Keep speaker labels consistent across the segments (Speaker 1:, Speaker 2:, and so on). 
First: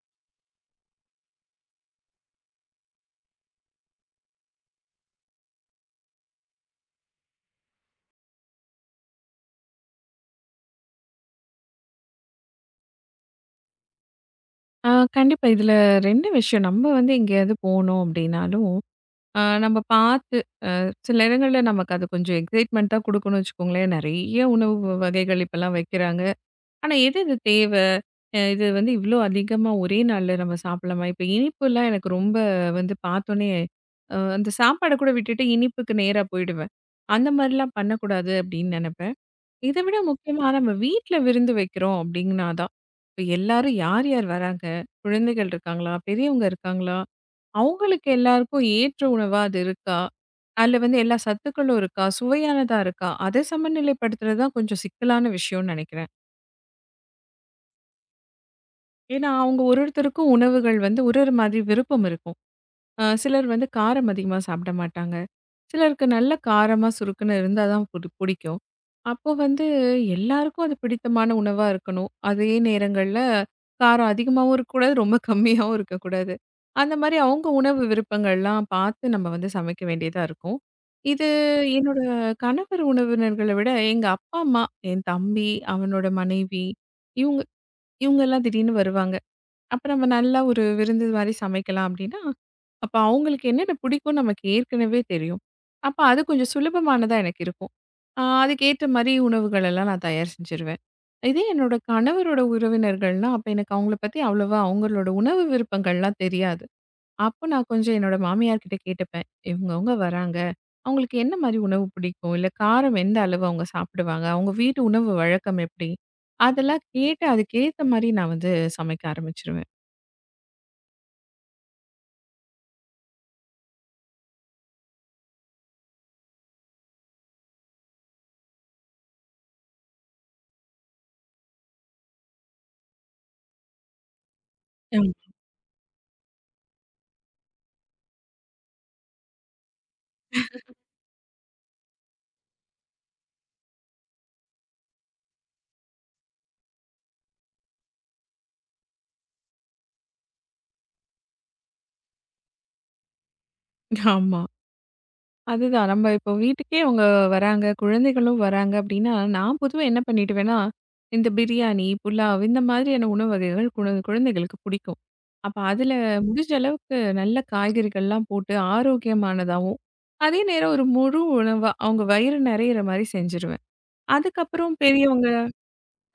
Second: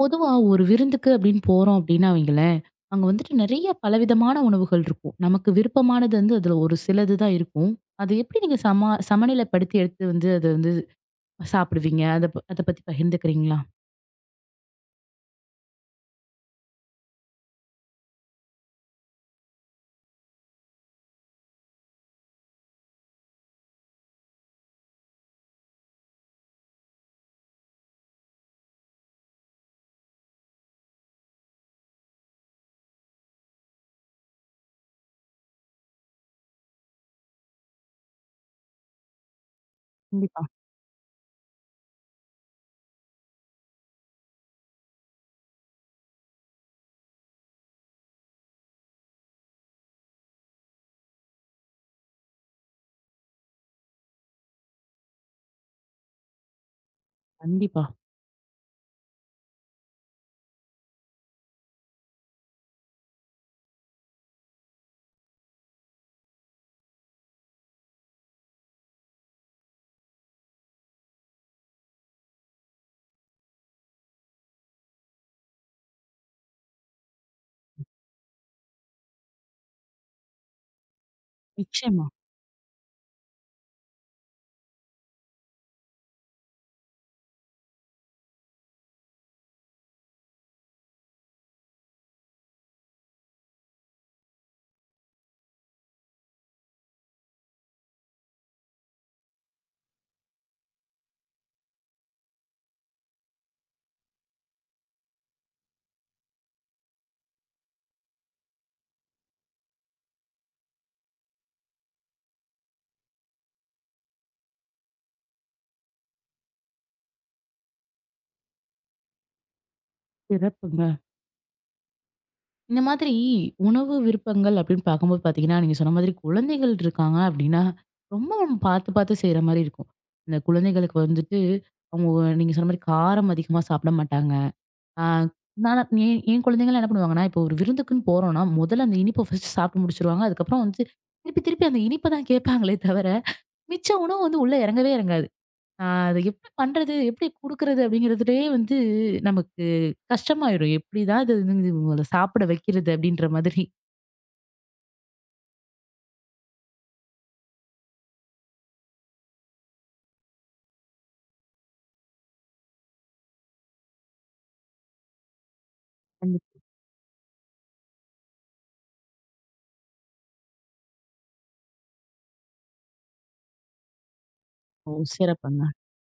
Speaker 1: பொதுவா ஒரு விருந்துக்கு அப்படின்னு போறோம் அப்படின்னா வைங்களேன், அங்க வந்துட்டு நெறைய பலவிதமான உணவுகள் இருக்கும். நமக்கு விருப்பமானது அதுல ஒரு சிலது தான் இருக்கும். அது எப்படி நீங்க சமநிலைப்படுத்தி எடுத்து வந்து அத சாப்பிடுவீங்க? அத அத பத்தி பகிர்ந்துக்கிறீங்களா?
Speaker 2: ஆ கண்டிப்பா. இதுல 2 விஷயம். நம்ம வந்து எங்கேயாவது போனோம் அப்டின்னாலும், நம்ம பார்த்து சில இடங்கள்ல நமக்கு அது கொஞ்சம் எக்ஸைட்மென்ட்டா குடுக்கணும்னு வச்சுக்கோங்களேன். நெறைய உணவு வகைகள் இப்பலாம் வைக்கிறாங்க. ஆனா எது இது தேவ? இது வந்து இவ்ளோ அதிகமா ஒரே நாள்ல நம்ம சாப்பிடலாமா? இப்ப இனிப்புலாம் எனக்கு ரொம்ப வந்து பார்த்தோனே, அந்த சாப்பாட கூட விட்டுட்டு இனிப்புக்கு நேரா போயிடுவேன். அந்த மாரிலாம் பண்ணக்கூடாது அப்டின்னு நெனப்பேன். இத விட
Speaker 1: கண்டிப்பா,
Speaker 2: முக்கியமா நம்ம வீட்ல விருந்து வைக்கிறோம் அப்படின்னா தான். இப்ப எல்லாரும் யார் யார் வராங்க? குழந்தைகள் இருக்காங்களா? பெரியவங்க இருக்காங்களா? அவங்களுக்கு எல்லாருக்கும் ஏற்ற உணவா அது இருக்கா? அதுல வந்து எல்லா சத்துக்களும் இருக்கா? சுவையானதா இருக்கா? அதை சமநிலைப்படுத்துறது தான் கொஞ்சம் சிக்கலான விஷயம்னு நினைக்கிறேன்.
Speaker 1: கண்டிப்பா.
Speaker 2: ஏன்னா அவங்க ஒரு ஒருத்தருக்கும் உணவுகள் வந்து ஒரு ஒரு மாதிரி விருப்பம் இருக்கும். சிலர் வந்து காரம் அதிகமா சாப்பிட மாட்டாங்க. சிலருக்கு நல்ல காரமா, சுருக்குன்னு இருந்தா தான் பிடிக்கும். அப்போ வந்து எல்லாருக்கும் அது பிடித்தமான உணவா இருக்கணும். அதே நேரங்கள்ல காரம் அதிகமாவும் இருக்கக்கூடாது, ரொம்ப கம்மியாவும் இருக்கக்கூடாது. அந்த மாரி அவங்க உணவு விருப்பங்கள்லாம் பார்த்து நம்ம வந்து சமைக்க வேண்டியதா இருக்கும். இது என்னோட
Speaker 1: நிச்சயமா.
Speaker 2: கணவர் உணவினர்கள விட எங்க அப்பா, அம்மா, என் தம்பி, அவனோட மனைவி இவங்க இவங்கலாம் திடீர்னு வருவாங்க. அப்ப நம்ம நல்லா ஒரு விருந்து மாரி சமைக்கலாம் அப்டின்னா, அப்ப அவங்களுக்கு என்னென்ன பிடிக்கும்னு நமக்கு ஏற்கனவே தெரியும். அப்ப அது கொஞ்சம் சுலபமானதா எனக்கு இருக்கும். ஆ, அதுக்கேத்த மாரி உணவுகள் எல்லாம் நான் தயார் செஞ்சுருவேன். இதே என்னோட கணவரோட உறவினர்கள்னா, அப்ப எனக்கு அவங்கள பத்தி அவ்வளவா அவங்களோட உணவு விருப்பங்கள்லாம் தெரியாது. அப்ப நான் கொஞ்சம் என்னோட மாமியார் கிட்ட கேட்டுப்பேன். இவங்கவங்க வராங்க. அவங்களுக்கு என்ன மாரி உணவு பிடிக்கும்? இல்ல காரம் எந்த அளவு அவங்க சாப்பிடுவாங்க? அவங்க வீட்டு உணவு வழக்கம் எப்படி? அதெல்லாம் கேட்டு அதுக்கேத்த மாரி நான் வந்து சமைக்க ஆரம்பிச்சுருவேன்.
Speaker 1: சிறப்புங்க. இந்த மாதிரி உணவு விருப்பங்கள் அப்படின்னு பார்க்கும்போது பார்த்தீங்கன்னா, நீங்க சொன்ன மாதிரி குழந்தைகள் இருக்காங்க அப்படின்னா, ரொம்ப நம்ம பார்த்து பார்த்து செய்ற மாரி இருக்கும். இந்த குழந்தைகளுக்கு வந்துட்டு, அவங்க நீங்க சொன்ன மாரி காரம் அதிகமா சாப்பிட மாட்டாங்க. ஆ
Speaker 2: ம்.
Speaker 1: நானா என் என் குழந்தைங்கலாம் என்ன பண்ணுவாங்கன்னா, இப்போ ஒரு விருந்துக்குன்னு போறோம்னா, முதல்ல அந்த இனிப்ப ஃபர்ஸ்ட் சாப்பிட்டு முடிச்சுருவாங்க. அதுக்கப்புறம் திருப்பி, திருப்பி அந்த இனிப்ப தான் கேட்பாங்களே தவிர, மிச்ச உணவு உள்ள இறங்கவே இறங்காது. ஆ அத எப்படி பண்றது? எப்படி குடுக்குறது? அப்படிங்கிறதுலயே நமக்கு கஷ்டமாயிடும். எப்படிதான் இது இவங்கள சாப்பிட வைக்கிறது? அப்படின்ற மாதிரி.
Speaker 2: ஆமா. அதுதான் நம்ம இப்போ வீட்டுக்கே அவங்க வராங்க, குழந்தைகளும் வராங்க அப்படின்னா, நான் பொதுவா என்ன பண்ணிடுவேன்னா, இந்த பிரியாணி, புலாவ் இந்த மாதிரியான உணவு வகைகள் குழந்தைகளுக்கு பிடிக்கும். அப்ப அதில முடிஞ்ச
Speaker 1: கண்டிப்பா.
Speaker 2: அளவுக்கு நல்ல காய்கறிகள்லாம் போட்டு ஆரோக்கியமானதாவும், அதே நேரம் ஒரு முழு உணவா அவங்க வயிறு நிறையிற மாரி செஞ்சுருவேன். அதுக்கப்புறம்
Speaker 1: ஓ,
Speaker 2: பெரியவங்க.
Speaker 1: சிறப்புங்க.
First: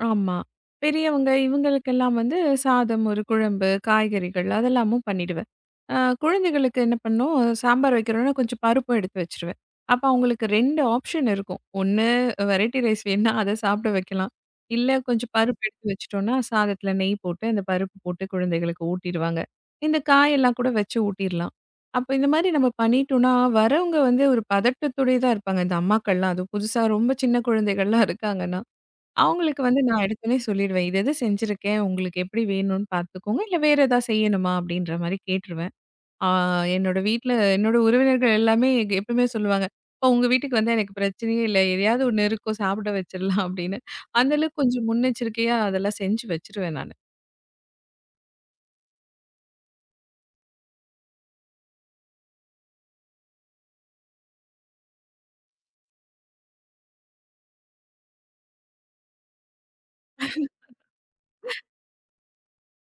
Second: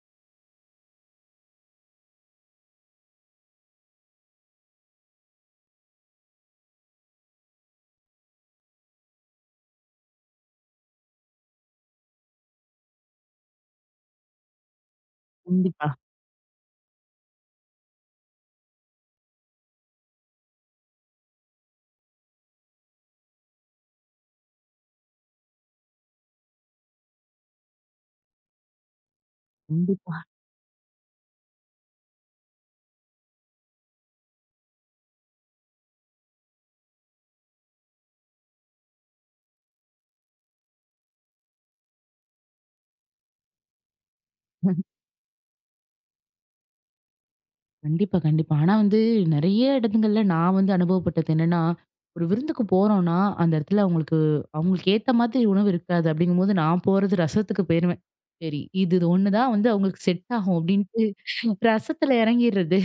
Speaker 2: ஆமா. பெரியவங்க இவங்களுக்கெல்லாம் வந்து சாதம், ஒரு குழம்பு, காய்கறிகள் அதெல்லாமும் பண்ணிடுவேன். அ குழந்தைகளுக்கு என்ன பண்ணும், சாம்பார் வைக்கிறோம்னா கொஞ்சம் பருப்பும் எடுத்து வச்சுருவேன். அப்ப அவங்களுக்கு 2 ஆப்ஷன் இருக்கும். ஒண்ணு வெரைட்டி ரைஸ் வேணுனா அத சாப்பிட வைக்கலாம். இல்ல கொஞ்சம் பருப்பு
Speaker 1: கண்டிப்பா,
Speaker 2: எடுத்து வச்சுட்டோம்னா, சாதத்துல நெய் போட்டு அந்த பருப்பு போட்டு குழந்தைகளுக்கு ஊட்டிடுவாங்க. இந்த காயெல்லாம் கூட வச்சு ஊட்டிடலாம். அப்ப இந்த மாரி நம்ம பண்ணிட்டோம்னா, வரவங்க வந்து ஒரு பதட்டத்தோடயே தான் இருப்பாங்க. இந்த அம்மாக்கள்லாம் அதுவும் புதுசா ரொம்ப சின்ன குழந்தைகள்லாம் இருக்காங்கன்னா. அவங்களுக்கு வந்து நான்
Speaker 1: கண்டிப்பா.
Speaker 2: எடுத்தோனே சொல்லிடுவேன். "இது, இது செஞ்சிருக்கேன். உங்களுக்கு எப்படி வேணும்னு பார்த்துக்கோங்க. இல்ல வேற எதா செய்யணுமா?" அப்படின்ற மாரி கேட்டுருவேன். ஆ, என்னோட வீட்ல என்னோட உறவினர்கள் எல்லாமே எப்பவுமே சொல்லுவாங்க, "அப்பா உங்க வீட்டுக்கு வந்தா எனக்கு பிரச்சனையே இல்ல. எதையாவது ஒண்ணு இருக்கும் சாப்பிட வச்சிடலாம்." அப்படின்னு. அந்த அளவுக்கு கொஞ்சம் முன்னெச்சரிக்கையா அதெல்லாம் செஞ்சு வச்சுருவேன் நானு.
Speaker 1: கண்டிப்பா, கண்டிப்பா. ஆனா நெறைய இடத்துங்கள்ல நான் அனுபவப்பட்டது என்னன்னா, ஒரு விருந்துக்கு போறோம்னா, அந்த இடத்துல அவங்களுக்கு அவங்களுக்கு ஏத்த மாதிரி உணவு இருக்காது. அப்படிங்கும்போது நான் போறது ரசத்துக்கு போயிருவேன். சரி, இது இது ஒண்ணு தான் அவங்களுக்கு செட் ஆகும் அப்படின்ட்டு ரசத்துல இறங்கிர்றது.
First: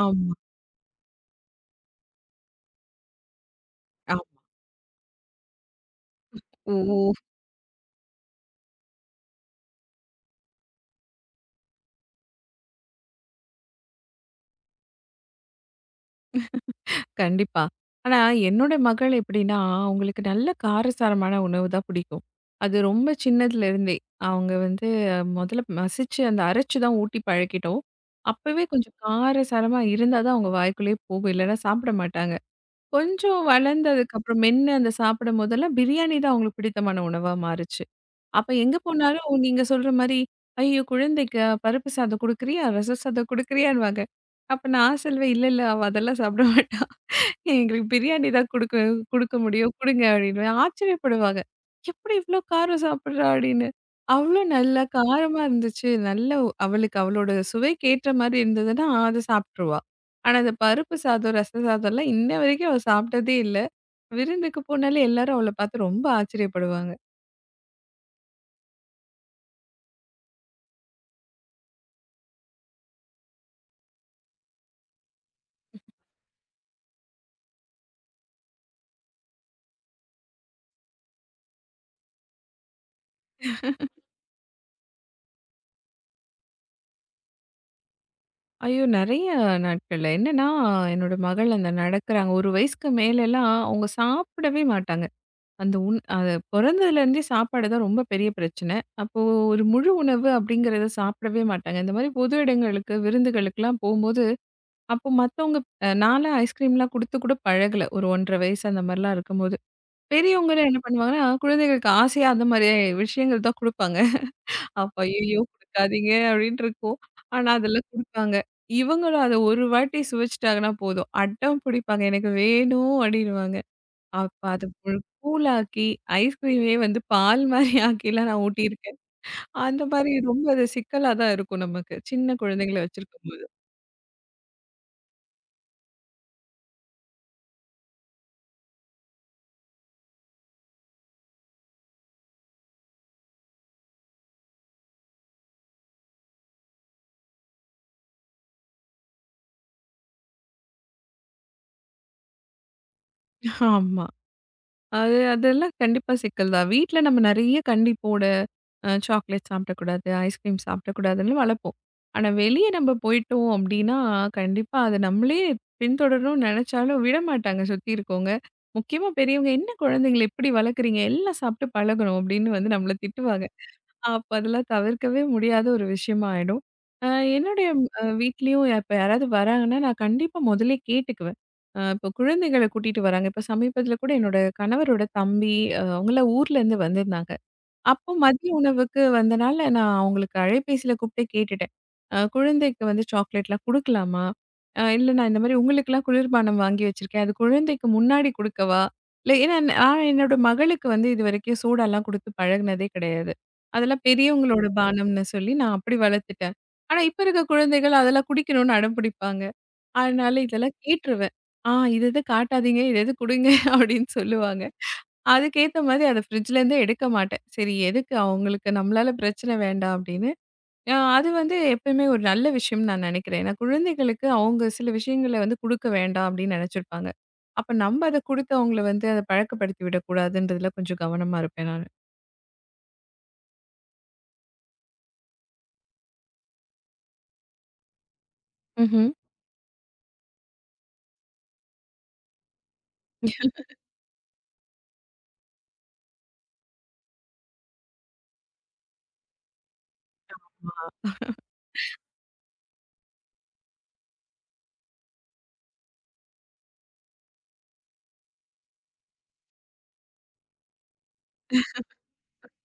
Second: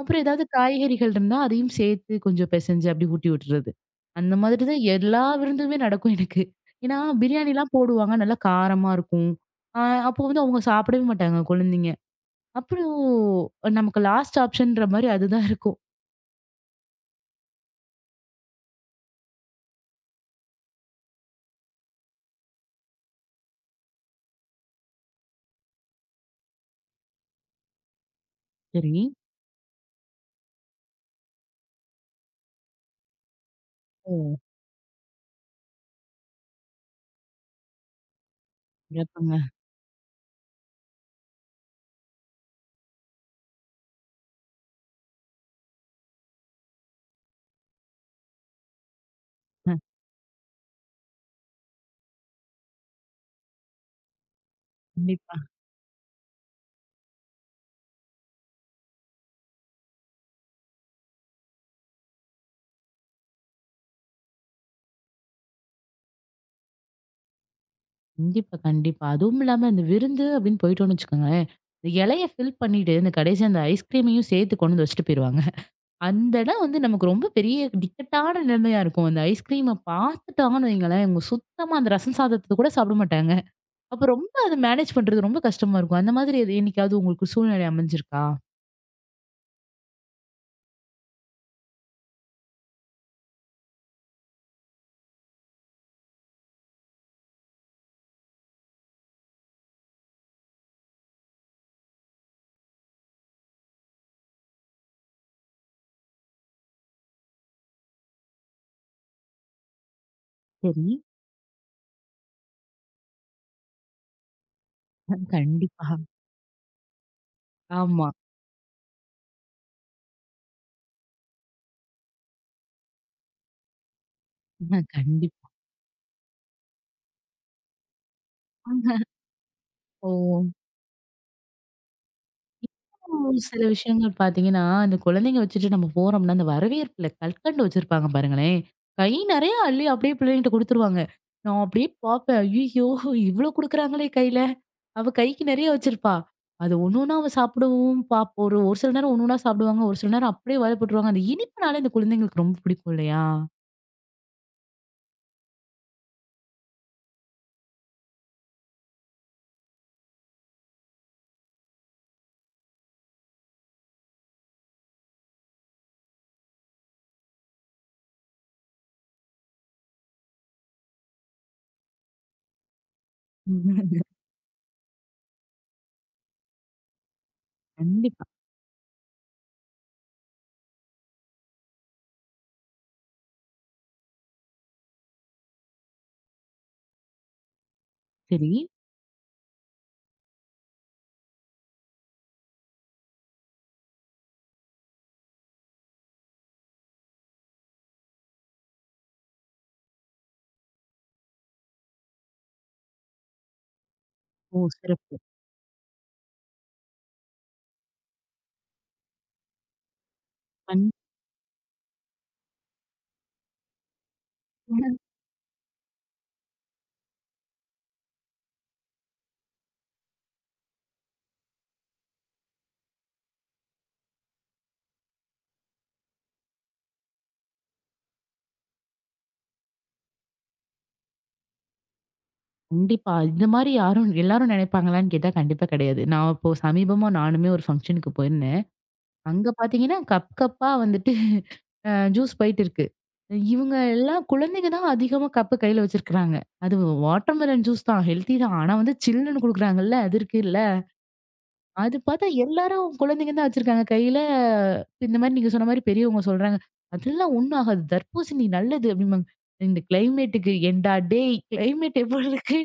Speaker 1: அப்புறம் ஏதாவது காய்கறிகள் இருந்தா அதையும் சேர்த்து கொஞ்சம் பெசஞ்சு அப்படி ஊட்டி விட்டுறது.
Speaker 2: ஆமா.
Speaker 1: அந்த மாதிரி தான் எல்லா விருந்துமே நடக்கும் எனக்கு.
Speaker 2: ஓ!
Speaker 1: ஏன்னா பிரியாணிலாம் போடுவாங்க. நல்லா காரமா இருக்கும். அ அப்போ அவங்க சாப்பிடவே மாட்டாங்க குழந்தைங்க. அப்புறம் நமக்கு லாஸ்ட் ஆப்ஷன்ற மாரி அதுதான் இருக்கும்.
Speaker 2: கண்டிப்பா. ஆனா, என்னோட மகள் எப்படின்னா, அவங்களுக்கு நல்ல காரசாரமான உணவு தான் பிடிக்கும். அது ரொம்ப சின்னதுலேருந்தே. அவங்க வந்து முதல்ல மசிச்சு, அந்த அரைச்சு தான் ஊட்டி பழக்கிட்டோம். அப்பவே கொஞ்சம்
Speaker 1: சரி.
Speaker 2: காரசாரமா இருந்தா தான் அவங்க வாய்க்குள்ளேயே போகும். இல்லைன்னா சாப்பிட மாட்டாங்க. கொஞ்சம்
Speaker 1: ஓ,
Speaker 2: வளர்ந்ததுக்கப்புறம் மென்னு அந்த சாப்பிடும் போதெல்லாம் பிரியாணி தான் அவங்களுக்கு பிடித்தமான உணவா மாறுச்சு. அப்ப எங்க
Speaker 1: சிறப்புங்க.
Speaker 2: போனாலும் நீங்க சொல்ற மாரி, "ஐயோ! குழந்தைக்கு பருப்பு சாதம் குடுக்குறியா? ரசம் சாதம் குடுக்குறியான்னுவாங்க." அப்ப நான் சொல்வேன், "இல்ல, இல்ல அவ அதெல்லாம் சாப்பிட மாட்டா." எங்களுக்கு பிரியாணி தான் குடுக்க குடுக்க முடியும்.
Speaker 1: அ
Speaker 2: குடுங்க அப்டின்னுவேன். ஆச்சரியப்படுவாங்க. எப்படி இவ்ளோ காரம் சாப்பிடுறா? அப்டின்னு. அவ்ளோ நல்லா
Speaker 1: கண்டிப்பா.
Speaker 2: காரமா இருந்துச்சு. நல்ல அவளுக்கு அவளோட சுவைக்கு ஏற்ற மாரி இருந்ததுன்னா, அத சாப்ட்டுருவா. ஆனா, இந்த பருப்பு சாதம், ரச சாதம்லாம் இன்ன வரைக்கும் அவ சாப்ட்டதே இல்ல. விருந்துக்கு போனாலே எல்லாரும் அவள பார்த்து ரொம்ப ஆச்சரியப்படுவாங்க.
Speaker 1: கண்டிப்பா, கண்டிப்பா. அதுவும் இல்லாம இந்த விருந்து அப்படின்னு போயிட்டோம்னு வச்சுக்கோங்களேன். இந்த இலைய ஃபில் பண்ணிட்டு, இந்த கடைசியா அந்த ஐஸ்கிரீமையும் சேர்த்து கொண்டு வந்து வச்சுட்டு போயிருவாங்க. அந்த இடம் நமக்கு ரொம்ப பெரிய இக்கட்டான நிலைமையா இருக்கும். அந்த ஐஸ்கிரீம பார்த்துட்டாங்கன்னு வைங்களேன், இவங்க சுத்தமா அந்த ரசம் சாதத்த கூட சாப்பிட மாட்டாங்க. அப்ப ரொம்ப அத மேனேஜ் பண்றது ரொம்ப கஷ்டமா இருக்கும். அந்த மாதிரி அது என்னைக்காவது உங்களுக்கு சூழ்நிலை அமைஞ்சிருக்கா?
Speaker 2: ஐயோ! நெறைய நாட்கள்ல. என்னன்னா, என்னோட மகள் அந்த நடக்குறாங்க. ஒரு வயசுக்கு மேலலாம் அவங்க சாப்பிடவே மாட்டாங்க. அந்த அது பொறந்ததுலேருந்தே சாப்பாடு தான் ரொம்ப பெரிய பிரச்சனை. அப்போ ஒரு முழு உணவு அப்படிங்கிறத சாப்பிடவே மாட்டாங்க. இந்த மாரி பொது இடங்களுக்கு, விருந்துகளுக்குலாம் போம்போது, அப்போ மத்தவங்க. நான்லாம் ஐஸ்கிரீம்லாம் குடுத்து கூட பழகல. ஒரு 1½ வயசு அந்த மாரிலாம் இருக்கும்போது. பெரியவங்கலாம் என்ன
Speaker 1: சரி.
Speaker 2: பண்ணுவாங்கன்னா, குழந்தைகளுக்கு ஆசையா அந்த மாரி விஷயங்கள் தான் குடுப்பாங்க. அப்ப "ஐயய்யோ!
Speaker 1: கண்டிப்பா.
Speaker 2: குடுக்காதீங்க" அப்படின்ட்டு இருக்கும். ஆனா, அதெல்லாம்
Speaker 1: ஆமா.
Speaker 2: குடுப்பாங்க. இவங்களும் அத ஒரு வாட்டி சுவைச்சுட்டாங்கன்னா போதும். அடம் பிடிப்பாங்க. "எனக்கு வேணும்" அப்படின்னுவாங்க. அப்ப அது ஒரு
Speaker 1: கண்டிப்பா.
Speaker 2: கூழாக்கி, ஐஸ்கிரீமே வந்து பால் மாரி ஆக்கிலாம் நான் ஊட்டியிருக்கேன். அந்த மாரி
Speaker 1: ஓ!
Speaker 2: ரொம்ப அது சிக்கலா தான் இருக்கும் நமக்கு. சின்ன குழந்தைங்கள
Speaker 1: ஒரு
Speaker 2: வச்சிருக்கும்போது.
Speaker 1: சில விஷயங்கள் பார்த்தீங்கன்னா, இந்த குழந்தைங்க வச்சுட்டு நம்ம போறோம்னா, அந்த வரவேற்பில கற்கண்டு வச்சிருப்பாங்க பாருங்களேன். கை நெறைய அள்ளி அப்படியே பிள்ளைங்கள்ட்ட குடுத்துருவாங்க. நான் அப்படியே பார்ப்பேன். ஐய்யய்யோ! இவ்ளோ குடுக்குறாங்களே கையில. அவ கைக்கு நெறைய வச்சிருப்பா. அது ஒண்ணு ஒண்ணா அவ சாப்பிடவும் பாப்போம். ஒரு ஒரு சில நேரம் ஒண்ணு ஒண்ணா சாப்பிடுவாங்க. ஒரு சில நேரம் அப்படியே வாயில போட்டுருவாங்க. அந்த இனிப்புனாலே இந்த குழந்தைங்களுக்கு ரொம்ப பிடிக்கும் இல்லையா?
Speaker 2: ஆமா. அது அதெல்லாம் கண்டிப்பா சிக்கல் தான். வீட்ல நம்ம நெறைய கண்டிப்போட சாக்லேட் சாப்பிடக்கூடாது, ஐஸ்கிரீம் சாப்பிடக்கூடாதுன்னு வளர்ப்போம். ஆனா வெளிய நம்ம போயிட்டோம் அப்டின்னா, கண்டிப்பா அத நம்மளே பின்தொடரணும்னு நெனச்சாலும் விடமாட்டாங்க சுத்தி இருக்கவங்க. முக்கியமா பெரியவங்க, "என்ன குழந்தைங்கள இப்டி வளர்க்குறீங்க? எல்லாம் சாப்பிட்டு பழகணும்" அப்டின்னு வந்து நம்மள திட்டுவாங்க. அப்ப அதெல்லாம் தவிர்க்கவே முடியாத ஒரு விஷயமா ஆயிடும். அ என்னுடைய
Speaker 1: கண்டிப்பா.
Speaker 2: வீட்லயும் இப்ப யாராவது வராங்கன்னா, நான் கண்டிப்பா முதல்லயே கேட்டுக்குவேன். இப்போ குழந்தைகள கூட்டிட்டு வராங்க. இப்ப சமீபத்தில கூட என்னோட கணவரோட தம்பி, அவங்கலாம் ஊர்லேருந்து வந்திருந்தாங்க. அப்போ மதிய
Speaker 1: சரி.
Speaker 2: உணவுக்கு வந்தனால நான் அவங்களுக்கு அலைபேசியில கூப்பிட்டு கேட்டுட்டேன். குழந்தைக்கு வந்து சாக்லேட்லாம் குடுக்கலாமா? இல்ல நான் இந்த மாரி உங்களுக்குலாம் குளிர்பானம் வாங்கி வச்சிருக்கேன். அது குழந்தைக்கு முன்னாடி குடுக்கவா? இல்ல ஏன்னா நான் என்னோட மகளுக்கு வந்து இதுவரைக்கும் சோடாலாம் குடுத்து பழகுனதே கிடையாது. அதெல்லாம்
Speaker 1: ஓ,
Speaker 2: பெரியவங்களோட
Speaker 1: சிறப்பு.
Speaker 2: பானம்னு சொல்லி நான் அப்படி வளர்த்துட்டேன். ஆனா இப்ப இருக்க குழந்தைகள் அதெல்லாம் குடிக்கணும்னு அடம் பிடிப்பாங்க. அதனால இதெல்லாம்
Speaker 1: கண்
Speaker 2: கேட்டுருவேன். ஆ, இது இது காட்டாதீங்க, இது இது குடுங்க அப்படின்னு சொல்லுவாங்க. அதுக்கேத்த மாதிரி அத ஃப்ரிட்ஜ்லேருந்தே எடுக்க மாட்டேன். சரி எதுக்கு அவங்களுக்கு நம்மளால பிரச்சனை வேண்டாம் அப்படின்னு. அது வந்து எப்பயுமே ஒரு நல்ல விஷயம்னு நான் நினைக்கிறேன். ஏன்னா குழந்தைகளுக்கு அவங்க சில விஷயங்கள வந்து குடுக்க வேண்டாம் அப்படின்னு நினைச்சிருப்பாங்க. அப்ப நம்ம அத குடுத்து அவங்கள வந்து அத பழக்கப்படுத்தி விடக்கூடாதுன்றதுல கொஞ்சம் கவனமா இருப்பேன் நானு.
Speaker 1: கண்டிப்பா. இந்த மாரி யாரும் எல்லாரும் நெனைப்பாங்களான்னு கேட்டா கண்டிப்பா கிடையாது. நான் இப்போ சமீபமா நானுமே ஒரு ஃபங்ஷனுக்கு போயிருந்தேன்.
Speaker 2: ம்ஹ்ம்.
Speaker 1: அங்க பார்த்தீங்கன்னா, கப்பா வந்துட்டு அ ஜூஸ் போயிட்டு இருக்கு. இவங்க எல்லாம் குழந்தைங்க தான் அதிகமா கப்பு கையில வச்சிருக்கிறாங்க. அது வாட்டர்மெலன் ஜூஸ் தான் ஹெல்த்தி தான். ஆனா சில்லுன்னு குடுக்குறாங்கல்ல, அது இருக்குல்ல.
Speaker 2: ஆ.
Speaker 1: அது பார்த்தா எல்லாரும் குழந்தைங்க தான் வச்சிருக்காங்க கையில. இந்த மாரி நீங்க சொன்ன மாரி பெரியவங்க சொல்றாங்க. "அதெல்லாம் ஒண்ணும் ஆகாது. தர்பூசணி நல்லது" அப்படிம்பாங்க. இந்த கிளைமேட்டுக்கு ஏன்டா டேய் கிளைமேட் எவ்ளோ இருக்கு?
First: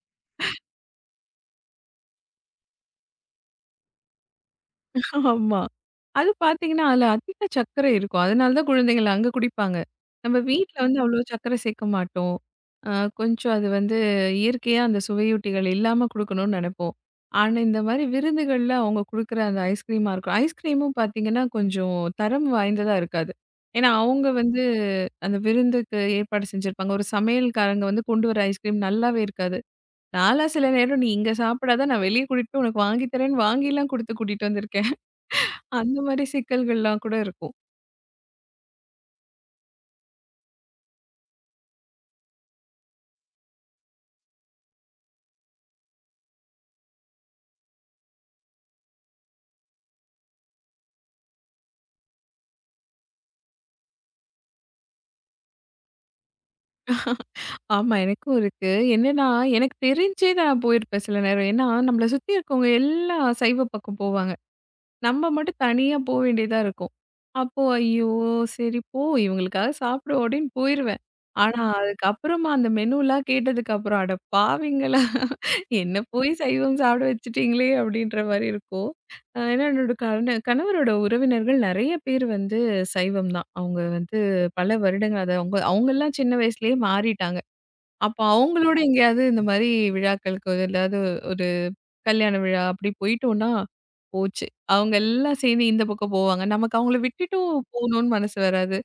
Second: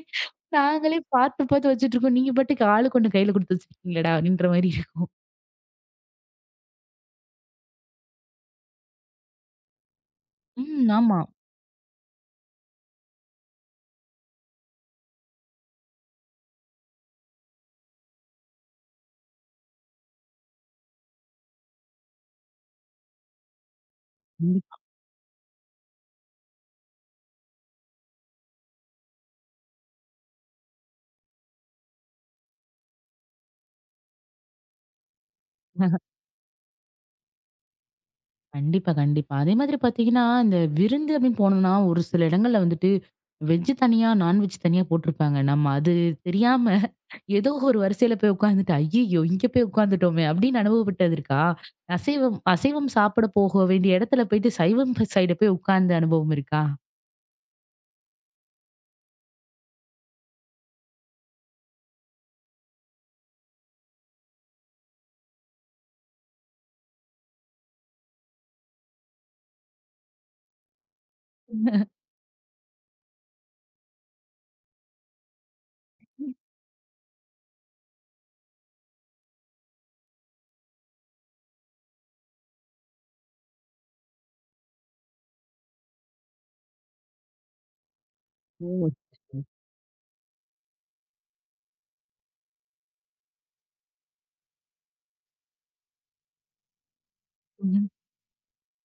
Speaker 1: நாங்களே பார்த்து பார்த்து வச்சுட்டுருக்கோம். நீங்க பாட்டுக்கு ஆளுக்கு ஒண்ணு கையில குடுத்து வச்சிருக்கீங்களேடா! அப்படின்ற மாரி இருக்கும்.
Speaker 2: ஆமா. அது பார்த்தீங்கன்னா, அதுல அதிக சர்க்கரை இருக்கும். அதனால தான் குழந்தைகள் அங்க குடிப்பாங்க. நம்ம வீட்ல
Speaker 1: ம்.
Speaker 2: வந்து அவ்வளோ
Speaker 1: ஆமா.
Speaker 2: சர்க்கரை சேர்க்க மாட்டோம். அ கொஞ்சம் அது வந்து இயற்கையா அந்த சுவையூட்டிகள் இல்லாம குடுக்கணும்னு நெனைப்போம். ஆனா, இந்த மாரி விருந்துகள்ல அவங்க குடுக்குற அந்த ஐஸ்கிரீமா இருக்கும். ஐஸ்கிரீமும் பார்த்தீங்கன்னா, கொஞ்சம் தரம் வாய்ந்ததா இருக்காது. ஏன்னா, அவங்க வந்து
Speaker 1: கண்டிப்பா.
Speaker 2: அந்த விருந்துக்கு ஏற்பாடு செஞ்சிருப்பாங்க. ஒரு சமையல்காரங்க வந்து கொண்டு வர ஐஸ்கிரீம் நல்லாவே இருக்காது. நான்லாம் சில நேரம், "நீ இங்க சாப்பிடாத, நான் வெளிய கூட்டிட்டு போய் உனக்கு வாங்கி தரேன்னு" வாங்கிலாம் குடுத்து கூட்டிட்டு வந்திருக்கேன். அந்த மாரி சிக்கல்கள்லாம் கூட இருக்கும்.
Speaker 1: கண்டிப்பா, கண்டிப்பா. அதே மாதிரி பார்த்தீங்கன்னா, இந்த விருந்து அப்படின்னு போனோம்னா, ஒரு சில இடங்கள்ல வந்துட்டு வெஜ் தனியா, நான்வெஜ் தனியா போட்டிருப்பாங்க. நம்ம அது தெரியாம ஏதோ ஒரு வரிசையில போய் உட்கார்ந்துட்டு, "ஐய்யய்யோ! இங்க போய் உட்கார்ந்துட்டோமே!" அப்படின்னு அனுபவப்பட்டது இருக்கா? அசைவம் அசைவம் சாப்பிட போக வேண்டிய இடத்துல போயிட்டு, சைவம் சைடு போய் உட்கார்ந்த அனுபவம் இருக்கா?
Speaker 2: ஆமா, எனக்கும் இருக்கு. என்னன்னா, எனக்கு தெரிஞ்சே நான் போயிருப்பேன் சில நேரம். ஏன்னா, நம்மள சுத்தி இருக்கவங்க எல்லாம் சைவ பக்கம் போவாங்க. நம்ம மட்டும் தனியா போ வேண்டியதா இருக்கும். அப்போ, "ஐயோ! சரி போ, இவங்களுக்காக சாப்பிடுவோம்" அப்படின்னு போயிருவேன். ஆனா, அதுக்கப்புறமா அந்த மெனுலாம் கேட்டதுக்கப்புறம், "அட பாவிங்களா! என்ன போய் சைவம் சாப்பிட வச்சுட்டீங்களே!" அப்பிடின்ற மாரி இருக்கும். ஏன்னா என்னோட கணவரோட உறவினர்கள் நெறைய பேர் வந்து சைவம் தான். அவுங்க வந்து பல வருடங்கள் அது அவுங்கலாம் சின்ன வயசுலயே மாறிட்டாங்க. அப்ப அவங்களோட
Speaker 1: ஓ!
Speaker 2: எங்கேயாவது
Speaker 1: சரி.
Speaker 2: இந்த மாரி விழாக்களுக்கு ஏதாவது ஒரு கல்யாண விழா அப்படி போயிட்டோம்னா, போச்சு. அவங்க எல்லாம் சேர்ந்து இந்த பக்கம் போவாங்க. நமக்கு அவங்கள விட்டுட்டும்
Speaker 1: ம்.
Speaker 2: போகணும்னு மனசு வராது.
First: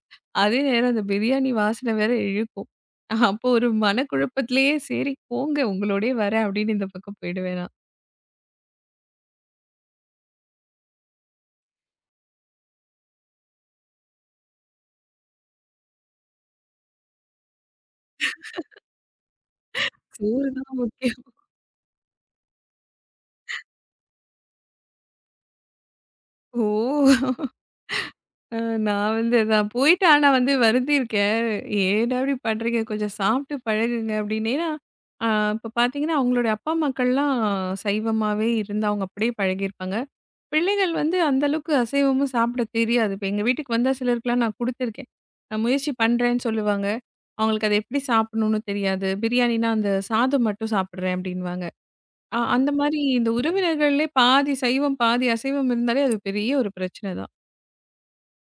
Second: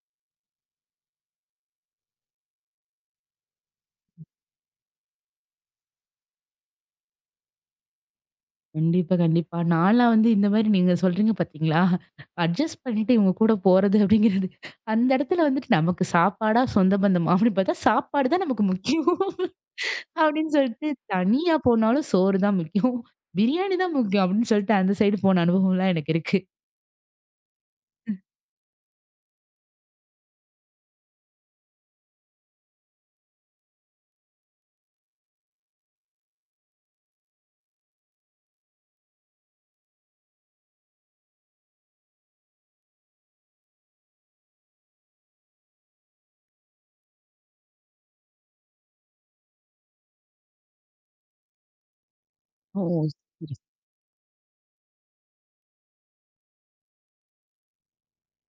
Speaker 2: அதே நேரம் அந்த பிரியாணி வாசனை வேற இழுக்கும். அப்போ ஒரு மனக்குழப்பத்திலேயே சரி போங்க உங்களோடயே வரேன் அப்படின்னு இந்த பக்கம் போயிடுவேன் நான்.
Speaker 1: கண்டிப்பா, கண்டிப்பா. நான்லாம் இந்த மாரி நீங்க சொல்றீங்க பார்த்தீங்களா? அட்ஜஸ்ட் பண்ணிட்டு இவங்க கூட போறது அப்படிங்கிறது, அந்த இடத்துல வந்துட்டு நமக்கு சாப்பாடா, சொந்த பந்தமா அப்படின்னு பார்த்தா, சாப்பாடு தான் நமக்கு முக்கியம்.
Speaker 2: சோறு
Speaker 1: அப்படின்னு
Speaker 2: தான்
Speaker 1: சொல்லிட்டு
Speaker 2: முக்கியம்.
Speaker 1: தனியா போனாலும் சோறு தான் முக்கியம். பிரியாணி தான் முக்கியம் அப்படின்னு சொல்லிட்டு அந்த சைடு போன அனுபவம்லாம் எனக்கு இருக்கு.
Speaker 2: ஓ! அ நான் வந்து நான் போயிட்டு ஆனா வந்து வருந்திருக்கேன். ஏன்டா இப்படி பண்றீங்க? கொஞ்சம் சாப்பிட்டு பழகுங்க அப்படின்னு. ஏன்னா, அ இப்ப பார்த்தீங்கன்னா, அவங்களுடைய அப்பா, அம்மாக்கள்லாம் சைவமாவே இருந்து அவங்க அப்படியே பழகியிருப்பாங்க. பிள்ளைகள் வந்து அந்த அளவுக்கு அசைவமும் சாப்பிட தெரியாது. இப்ப எங்க வீட்டுக்கு வந்தா சிலருக்குலாம் நான் குடுத்துருக்கேன். நான் முயற்சி பண்றேன்னு சொல்லுவாங்க. அவங்களுக்கு அத எப்படி சாப்பிடணும்னு தெரியாது. பிரியாணினா அந்த சாதம் மட்டும் சாப்பிடுறேன் அப்படின்னுவாங்க. அந்த
Speaker 1: ஓ!
Speaker 2: மாதிரி இந்த
Speaker 1: சரி.
Speaker 2: உறவினர்கள்லயே பாதி சைவம், பாதி அசைவம் இருந்தாலே அது பெரிய ஒரு பிரச்சனை தான்.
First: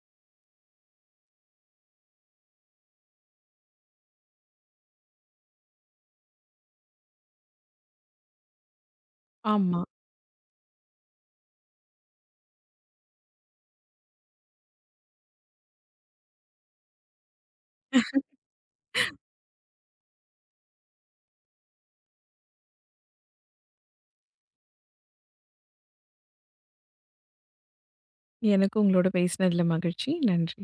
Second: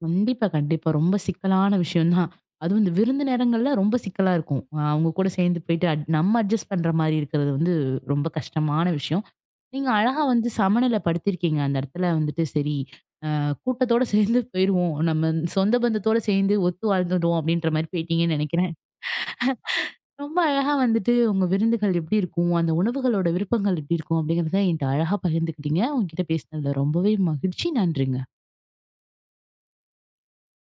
Speaker 1: கண்டிப்பா, கண்டிப்பா. ரொம்ப சிக்கலான விஷயம் தான். அதுவும் இந்த விருந்து நேரங்கள்ல ரொம்ப சிக்கலா இருக்கும். அ அவங்க கூட சேர்ந்து போயிட்டு நம்ம அட்ஜஸ்ட் பண்ற மாரி இருக்கிறது ரொம்ப கஷ்டமான விஷயம்.
Speaker 2: ஆமா.
Speaker 1: நீங்க அழகா சமநிலைப்படுத்தியிருக்கீங்க. அந்த இடத்துல வந்துட்டு சரி, அ கூட்டத்தோட சேர்ந்து போயிருவோம். நம்ம சொந்த பந்தத்தோட சேர்ந்து ஒத்து வாழ்ந்துடுவோம் அப்படின்ற மாரி போயிட்டீங்கன்னு நெனைக்கிறேன். ரொம்ப அழகா வந்துட்டு உங்க விருந்துகள் எப்படி இருக்கும்? அந்த உணவுகளோட விருப்பங்கள் எப்படி இருக்கும்? அப்படிங்கிறத என்ட்ட அழகா பகிர்ந்துக்கிட்டீங்க. உங்ககிட்ட பேசினதுல ரொம்பவே மகிழ்ச்சி. நன்றிங்க.
Speaker 2: எனக்கும் உங்களோட பேசினதுல மகிழ்ச்சி. நன்றி.